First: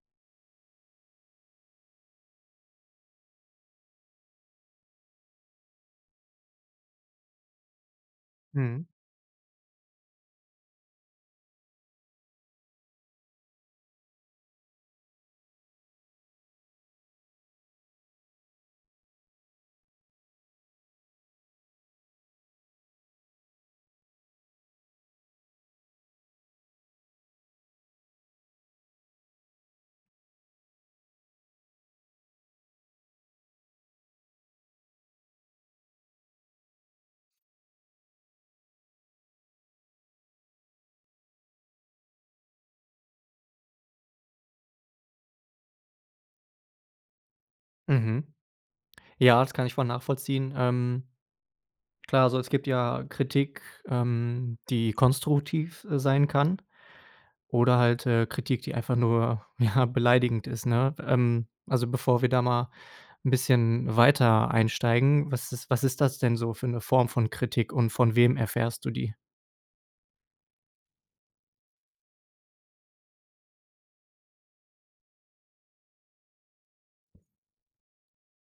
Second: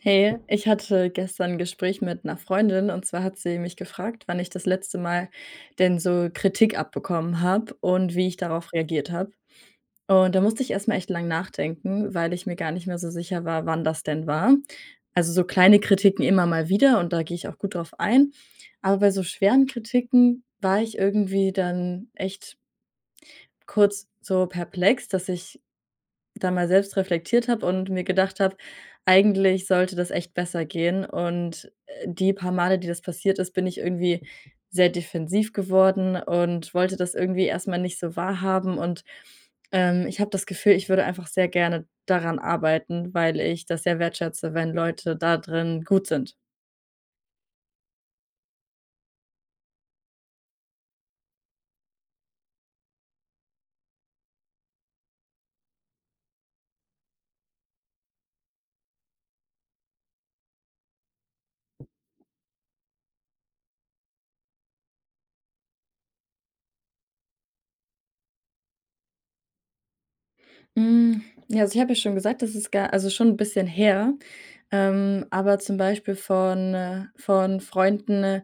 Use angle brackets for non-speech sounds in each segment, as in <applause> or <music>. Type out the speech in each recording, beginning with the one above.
Hey, ich hatte gestern 'n Gespräch mit 'ner Freundin. Und zwar hat sie mich gefragt, „wann ich das letzte Mal denn so Kritik abbekommen habe und wie ich darauf Mhm. reagiert habe“. Und da musste ich erstmal echt lange nachdenken, weil ich mir gar nicht mehr so sicher war, wann das denn war. Also, so kleine Kritiken immer mal wieder. Und da gehe ich auch gut drauf ein. Aber bei so schweren Kritiken war ich irgendwie dann echt kurz so perplex, dass ich da mal selbst reflektiert habe und mir gedacht habe: “Eigentlich sollte das echt besser gehen“. Und, äh, die paar Male, die das passiert ist, bin ich irgendwie sehr defensiv geworden und wollte das irgendwie erstmal nicht so wahrhaben. Und, ähm, ich habe das Gefühl, ich würde einfach sehr gerne daran arbeiten, weil ich das sehr wertschätze, wenn Leute da drin gut sind. Mhm. Ja, das kann ich voll nachvollziehen. Ähm. Klar, also, es gibt ja Kritik, ähm, die konstruktiv, äh, sein kann oder halt, äh, Kritik, die einfach nur, ja, beleidigend ist, ne? Ähm, also, bevor wir da mal 'n bisschen weiter einsteigen, was ist was ist das denn so für 'ne Form von Kritik? Und von wem erfährst du die? Hm, ja, also ich habe ja schon gesagt, das ist gar also schon 'n bisschen her, ähm, aber zum Beispiel von äh, von Freunden,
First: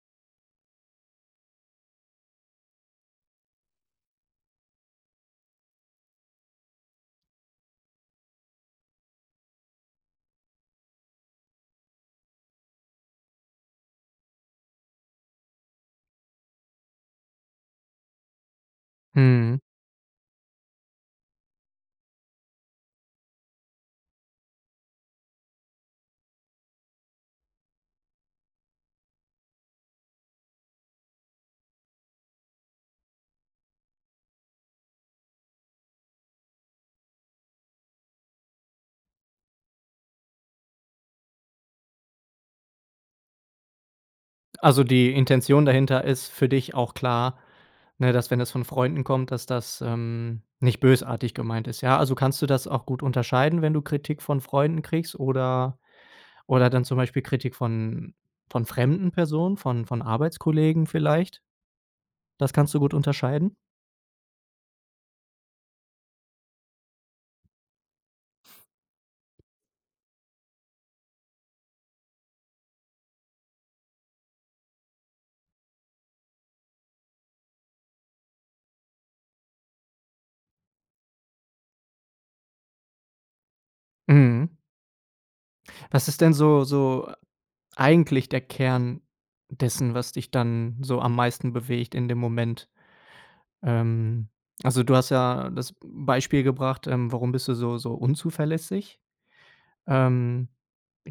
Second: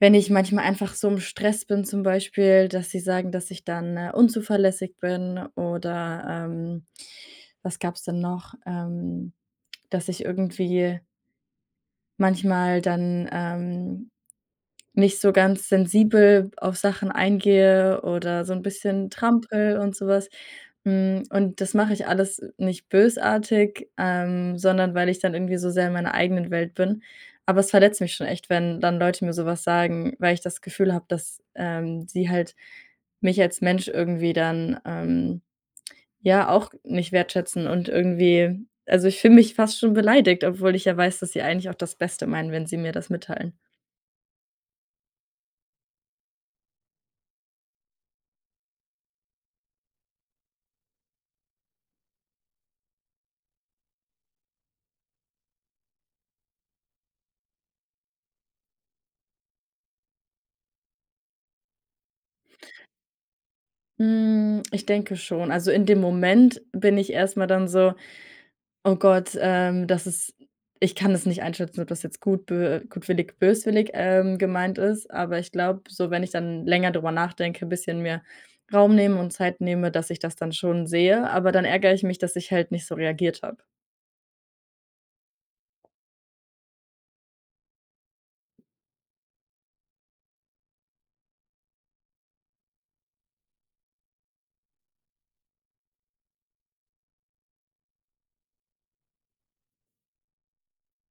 wenn ich manchmal einfach so im Stress bin, zum Beispiel, dass sie sagen, dass ich dann unzuverlässig bin, oder, ähm was gab's denn noch? Ähm, dass ich irgendwie manchmal dann, ähm, nicht so ganz sensibel auf Sachen eingehe oder so 'n bisschen Mhm. trampel und sowas. Hm, und das mache ich alles nicht bösartig, ähm, sondern weil ich dann irgendwie so sehr in meiner eigenen Welt bin. Aber es verletzt mich schon echt, wenn dann Leute mir sowas sagen, weil ich das Gefühl habe, dass, ähm, sie halt mich als Mensch irgendwie dann, ähm, ja auch nicht wertschätzen. Und irgendwie also, ich fühle mich fast schon beleidigt, obwohl ich ja weiß, dass sie eigentlich auch das Beste meinen, wenn sie mir das mitteilen. Also, die Intention dahinter ist für dich auch klar. Ne, dass, wenn das von Freunden kommt, dass das, ähm, nicht bösartig gemeint ist. Ja, also kannst du das auch gut unterscheiden, wenn du Kritik von Freunden kriegst, oder oder dann zum Beispiel Kritik von von fremden Personen, von von Arbeitskollegen vielleicht? Das kannst du gut unterscheiden? Hm, ich denke schon. Also, in dem Moment bin ich erstmal dann so: „Oh Gott, ähm, das ist ich kann des nicht einschätzen, ob das jetzt gut, bö äh, gutwillig, böswillig, ähm, gemeint ist.“ Aber ich glaube so, wenn ich dann länger drüber nachdenke, bisschen mir Raum nehme und Zeit nehme, dass ich das dann schon sehe. Aber dann ärgere ich mich, dass ich halt nicht so reagiert habe. Mhm. Was ist denn so so eigentlich der Kern dessen, was dich dann so am meisten bewegt in dem Moment? Ähm, also, du hast ja das Beispiel gebracht, ähm, warum bist du so so unzuverlässig? Ähm,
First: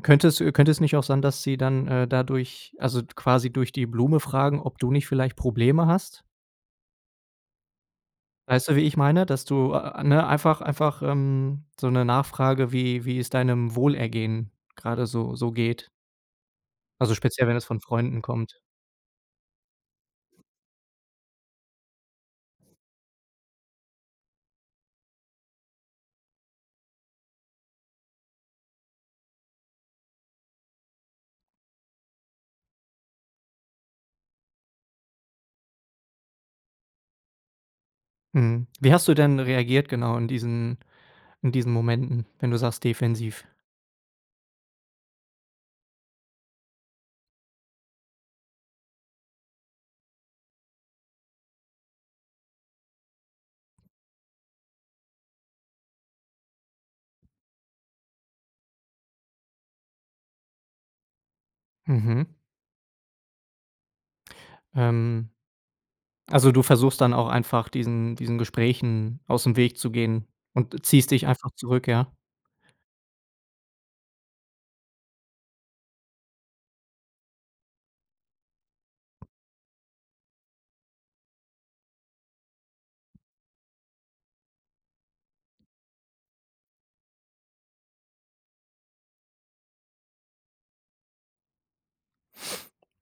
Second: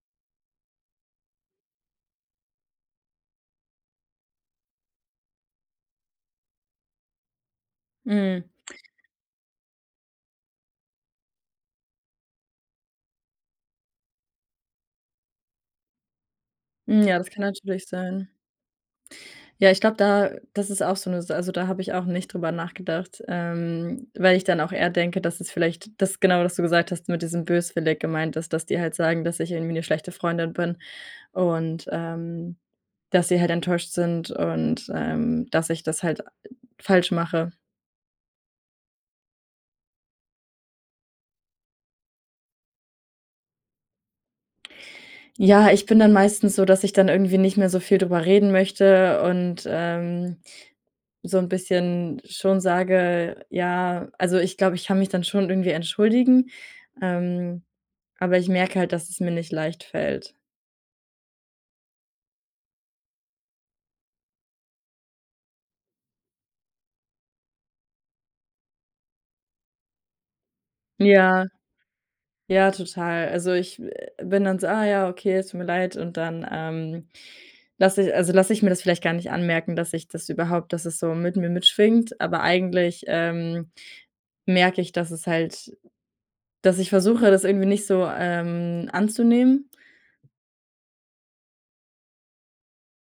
könnte es könnte es nicht auch sein, dass sie dann, äh, dadurch also, quasi durch die Blume fragen, ob du nicht vielleicht Probleme hast? Hm. Weißt du, wie ich meine? Dass du, a a ne, einfach einfach, ähm, so 'ne Nachfrage, wie wie es deinem Wohlergehen gerade so so geht Hm, also, ja, das kann speziell, wenn es von natürlich Freunden sein. kommt. Ja, ich glaube da das ist auch so 'ne Sa also, da habe ich auch nicht drüber nachgedacht. Ähm, weil ich dann auch eher denke, dass es vielleicht das genau, was du gesagt hast, mit diesem böswillig gemeint ist, dass die halt sagen, dass ich „irgendwie 'ne schlechte Freundin bin“. Und, ähm, dass sie halt enttäuscht sind. Und, ähm, dass ich das halt falsch mache. Mhm. Wie hast du denn reagiert, genau in diesen in diesen Momenten? Wenn du sagst defensiv? Ja, ich bin dann meistens so, dass ich dann irgendwie nicht mehr so viel drüber reden möchte und, ähm, so 'n bisschen schon sage, ja also, ich glaube, ich kann mich dann schon irgendwie entschuldigen, ähm, aber ich merke halt, dass es mir nicht leicht fällt. Mhm. Ähm. Also, du versuchst dann auch einfach diesen diesen, Gesprächen aus dem Weg zu gehen und ziehst dich Ja. einfach zurück, ja? Ja, total. Also, ich we bin dann so: „Ah ja. okay. Es tut mir leid.“ Und dann, ähm, lasse ich also, lasse ich mir das vielleicht gar nicht anmerken, dass ich das überhaupt dass es so mit mir mitschwingt. Aber eigentlich, ähm, merke ich dass es halt dass ich versuche, das irgendwie nicht so, ähm, anzunehmen?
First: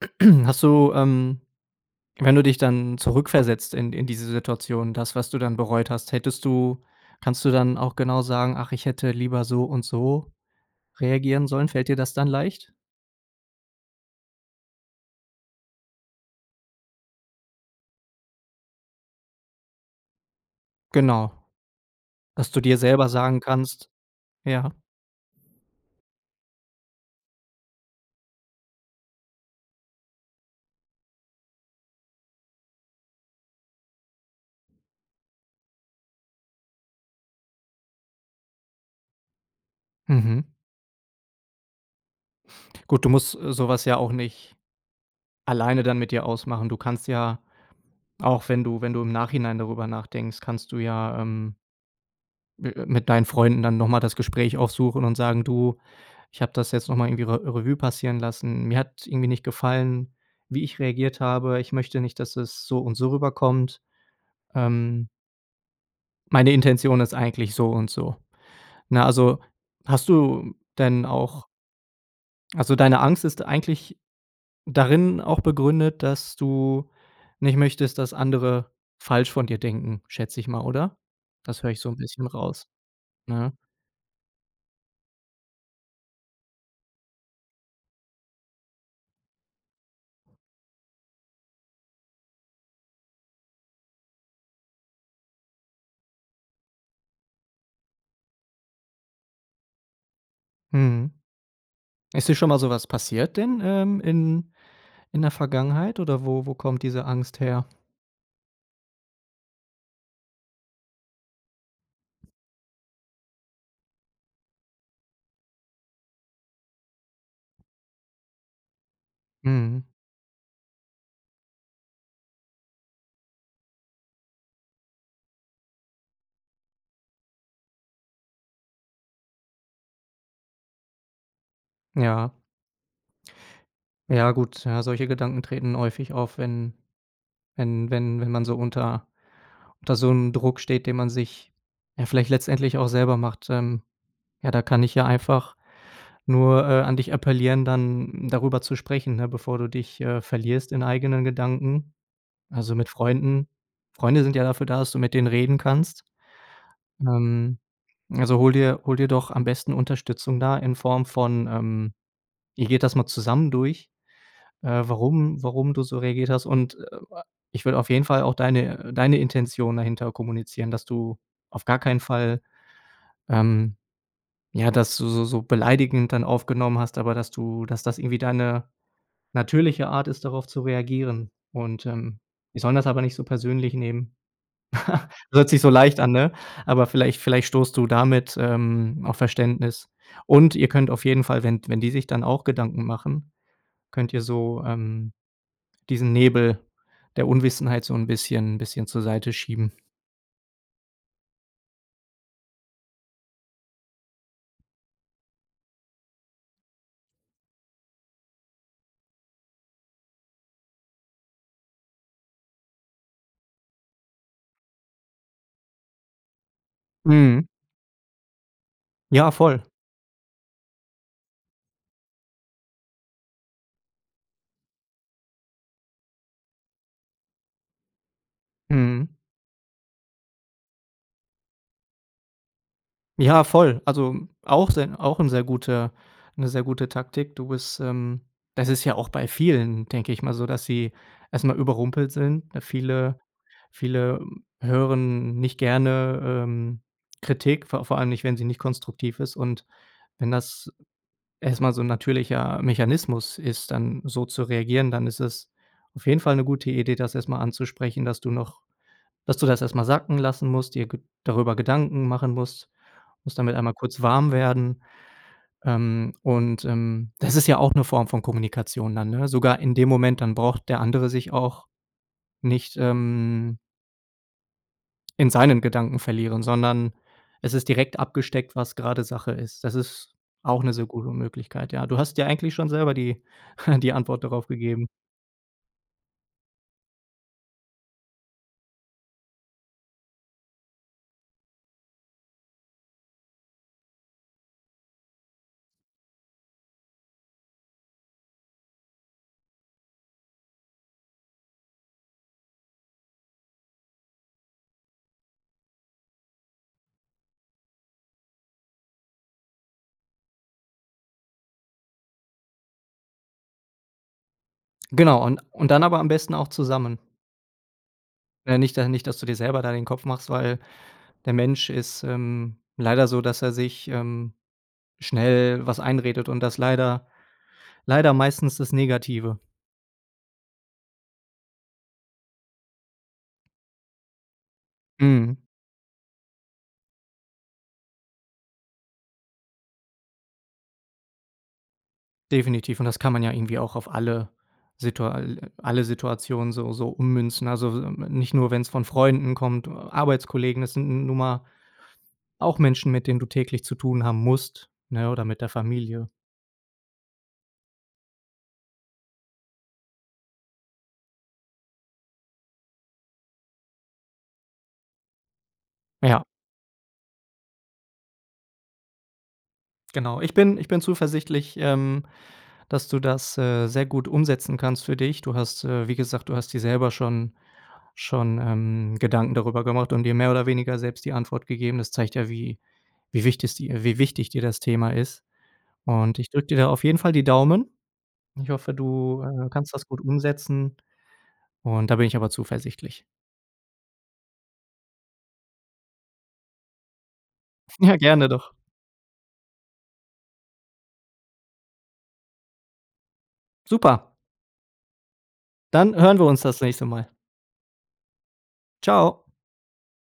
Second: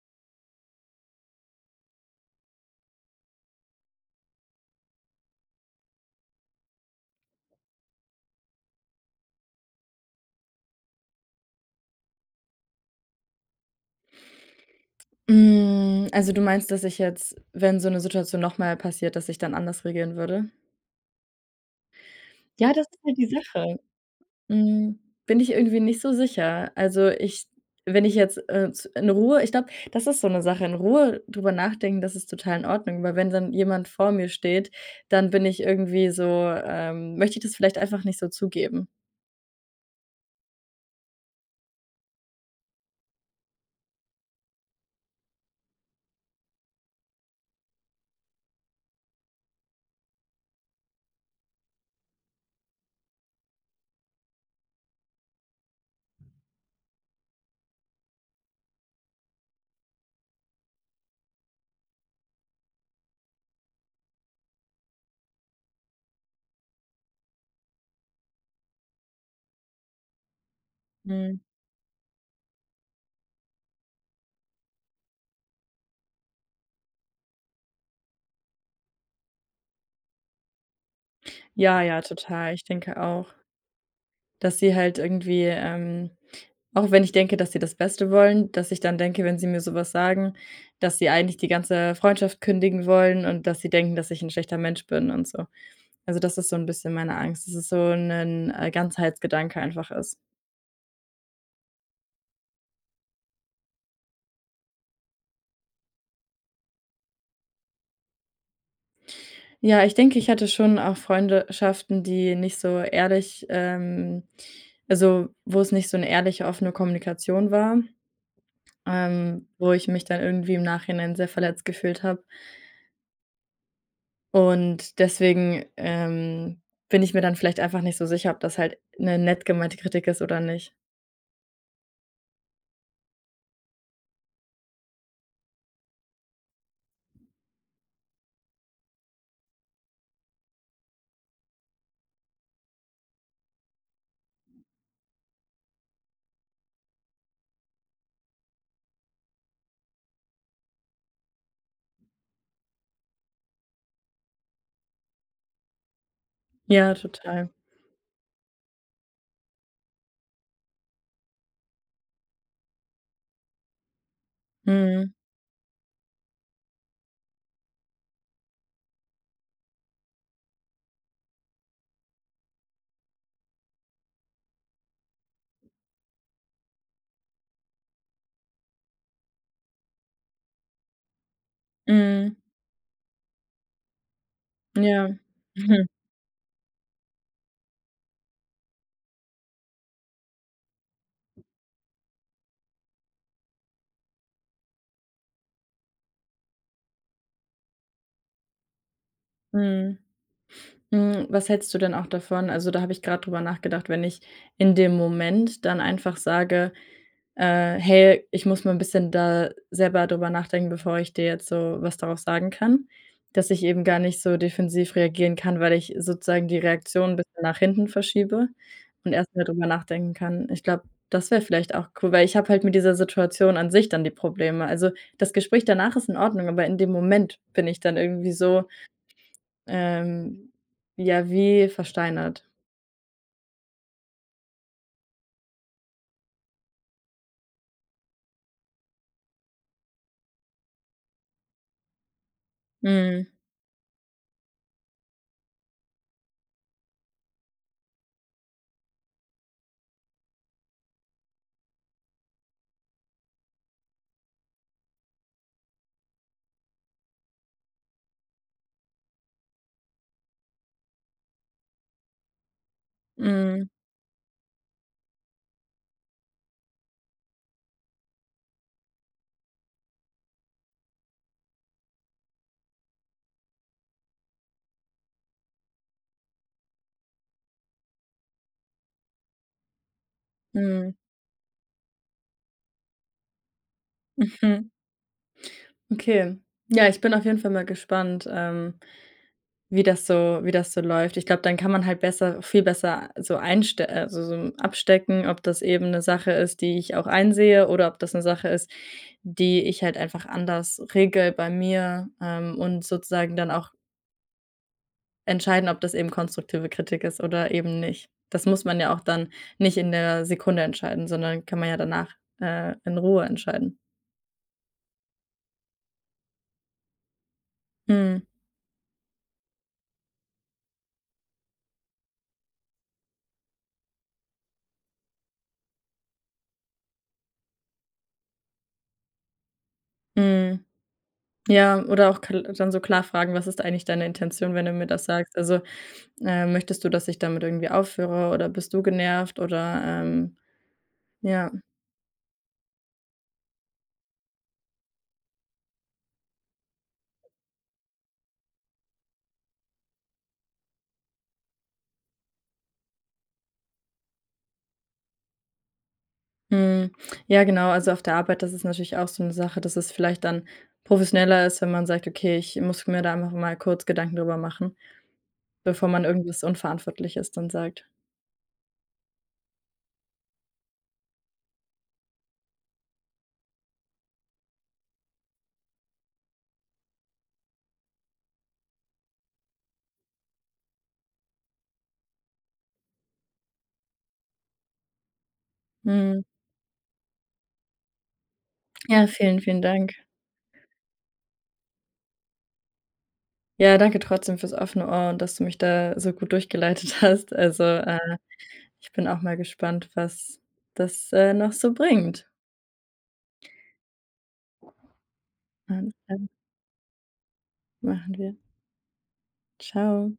<clears throat> Hast du, ähm, wenn du dich dann zurückversetzt in d in diese Situation, das was du dann bereut hast. Hättest du kannst du dann auch genau sagen: „Ach, ich hätte lieber so, und so, reagieren sollen.“ Fällt dir das dann leicht? Hm, also, du meinst, dass ich jetzt, wenn so 'ne Situation nochmal passiert, dass ich dann anders regieren würde? Genau. Dass du Ja, dir das ist selber halt die sagen Sache. kannst ja. Hm, bin ich irgendwie nicht so sicher. Also, ich wenn ich jetzt, äh z in Ruhe ich glaube, das ist so 'ne Sache in Ruhe darüber nachdenken, das ist total in Ordnung, weil wenn dann jemand vor mir steht, dann bin ich irgendwie so, ähm möchte ich das vielleicht einfach nicht so zugeben. Mhm. Gut. Du musst, äh, sowas ja auch nicht alleine dann mit dir ausmachen. Du kannst ja auch wenn du wenn du im Nachhinein darüber nachdenkst, kannst du ja, ähm mi äh, mit deinen Freunden dann noch mal das Gespräch aufsuchen und sagen: „Du, ich habe das jetzt noch mal irgendwie Re Revue passieren lassen. Mir hat irgendwie nicht gefallen, wie ich reagiert habe. Ich möchte nicht, dass es so und so rüberkommt. Ähm meine Intention ist eigentlich so und so.“ Ne, also, hast du denn Mhm. auch also, deine Angst ist eigentlich darin auch begründet, dass du nicht möchtest, dass andere falsch von dir denken, schätze ich mal, oder? Das höre ich Ja, so 'n ja, bisschen total. Ich raus, denke auch, ne? dass sie halt irgendwie, ähm, auch wenn ich denke, dass sie das Beste wollen, dass ich dann denke, wenn sie mir sowas sagen, dass sie „eigentlich die ganze Freundschaft kündigen wollen“ und dass sie denken, dass ich „'n schlechter Mensch bin“ und so. Also, das ist so 'n bisschen meine Angst, dass es so 'nen, äh, Ganzheitsgedanke einfach ist. Mhm. Ist dir schon mal sowas passiert in, ähm, in in der Vergangenheit? Oder wo wo kommt diese Angst her? Ja, ich denke, ich hatte schon auch Freunde schaften, die nicht so ehrlich ähm, also, wo es nicht so 'ne ehrliche, offene Kommunikation war. Ähm, wo ich Mhm. mich dann irgendwie im Nachhinein sehr verletzt gefühlt habe. Und, deswegen, ähm, bin ich mir dann vielleicht einfach nicht so sicher, ob das halt 'ne nett gemeinte Kritik ist, oder nicht. Ja. Ja gut. Ja, solche Gedanken treten häufig auf, wenn wenn wenn wenn man so unter unter so 'm Druck steht, den man sich, ja, vielleicht letztendlich auch selber macht. Ähm, ja, da kann ich ja einfach nur, äh, an dich appellieren, dann darüber zu sprechen, ne, bevor du dich, äh, verlierst in eigenen Gedanken. Also mit Freunden Freunde sind ja dafür da, dass du mit denen reden kannst. Ja, total. Ähm, also hol dir hol dir doch am besten Unterstützung da in Form von ähm, ihr geht das mal zusammen durch, äh, Mhm. warum warum du so reagiert hast. Und, äh, ich würde auf jeden Fall auch deine deine Intention dahinter kommunizieren, dass du auf gar keinen Fall ähm, ja, dass du so so beleidigend dann aufgenommen hast, aber dass du dass das irgendwie deine natürliche Art ist, darauf zu reagieren. Und, ähm, Mhm. die sollen das aber nicht so persönlich nehmen. Ja. <chuckles> Hört sich so Mhm. leicht an, ne? Aber vielleicht vielleicht stoßt du damit, ähm, auf Verständnis. Und ihr könnt auf jeden Fall, wenn d wenn die sich dann auch Gedanken machen, könnt ihr so, ähm, diesen Nebel der Unwissenheit so 'n bisschen bisschen zur Seite schieben. Mhm. Hm, was hältst du denn auch davon? Also, da habe ich grad drüber nachgedacht. Wenn ich in dem Moment dann einfach sage, äh: „Hey, ich muss mal 'n bisschen da selber drüber nachdenken, bevor ich dir jetzt so was darauf sagen kann.” Dass ich eben gar nicht so defensiv reagieren kann, weil ich sozusagen die Reaktion 'n bisschen Mhm. nach hinten verschiebe und Ja, erstmal voll. drüber nachdenken kann. Ich glaube, das wäre vielleicht auch cool, weil ich habe halt mit dieser Situation an sich dann die Probleme. Also, das Gespräch danach ist in Ordnung, aber in dem Moment bin ich dann irgendwie so, Mhm. ähm, ja, wie versteinert. Ja voll. Also, auch sen auch 'n sehr guter 'ne sehr gute Taktik. Du bist, ähm das ist ja auch bei vielen, denke ich mal so, dass sie erstmal überrumpelt sind, ne? Viele Mhm. viele, ähm, hören nicht gerne, ähm, Kritik, vor vor allem nicht, wenn sie nicht konstruktiv ist. Und wenn das erstmal so 'n natürlicher Mechanismus ist, dann so zu reagieren, dann ist es auf jeden Fall 'ne gute Idee, das erst mal anzusprechen, dass du noch dass du das erst mal sacken lassen musst, dir ge darüber Gedanken machen musst musst damit Mhm. einmal kurz warm werden. Ähm, und, ähm, das ist ja auch 'ne Form von Kommunikation dann, ne? Sogar in dem Moment, dann braucht der andere sich auch nicht, ähm in seinen Gedanken verlieren, sondern es ist direkt abgesteckt, was gerade Sache ist. Das ist auch 'ne sehr Mhm. gute Möglichkeit. Ja, du hast dir eigentlich schon selber die <chuckles> die Antwort darauf Mhm. gegeben. Okay. Ja, ich bin auf jeden Fall mal gespannt, ähm, wie das so wie das so läuft. Ich glaube, dann kann man halt besser viel besser, äh, so einst äh, so abstecken, ob das eben 'ne Sache ist, die ich auch einsehe, oder ob das 'ne Sache ist, die ich halt einfach anders regele bei mir, ähm, und sozusagen dann auch entscheiden, ob das eben konstruktive Kritik ist oder eben nicht. Das muss man ja auch dann nicht in der Sekunde entscheiden, sondern kann man ja danach, äh, in Ruhe entscheiden. Genau und und dann aber am besten auch zusammen. Mhm. Ne, nicht da nicht dass du dir selber da den Kopf machst, weil der Mensch ist, ähm, leider so, dass er sich, ähm, schnell was einredet und das leider leider meistens das Negative. Mhm. Ja, oder auch kal dann so klar fragen: „Was ist eigentlich deine Intention, wenn du mir das sagst?“ Mhm. Also, äh: „Möchtest du, dass ich damit irgendwie aufhöre, oder bist du genervt?“ Oder, ähm ja. Definitiv. Und das kann man ja irgendwie auch auf alle Situa alle Situationen so so ummünzen. Also, so m nicht nur, wenn's von Freunden kommt, äh, Arbeitskollegen, es sind n nun mal auch Menschen, mit denen du täglich zu tun haben musst, ne? Oder mit der Familie. Mhm, ja, genau, also, auf der Arbeit, das ist natürlich auch so 'ne Sache, dass es vielleicht dann professioneller ist, wenn man sagt: „Okay, ich muss mir da einfach mal kurz Gedanken darüber machen.“ Bevor man Ja. irgendwas Unverantwortliches dann sagt. Genau. Ich bin ich bin zuversichtlich, ähm, dass du das, äh, sehr gut umsetzen kannst für dich. Du hast, äh wie gesagt, du hast dir selber schon schon, ähm, Gedanken darüber gemacht und dir mehr oder weniger selbst die Antwort gegeben. Das zeigt ja, wie wie wichtig dir wie wichtig dir das Thema ist. Und Mhm. ich drücke dir da auf jeden Fall die Daumen. Ich hoffe, Ja, du, vielen, äh, vielen kannst das Dank. gut umsetzen und da bin ich aber zuversichtlich. Ja, danke trotzdem fürs offene Ohr und dass du mich da so gut durchgeleitet hast. Also, Ja, äh, gerne doch. ich bin auch mal gespannt, was das, äh, noch so bringt. Super. Dann hören wir <unintelligible> uns das nächste Mal. Machen wir. Tschau. Tschau.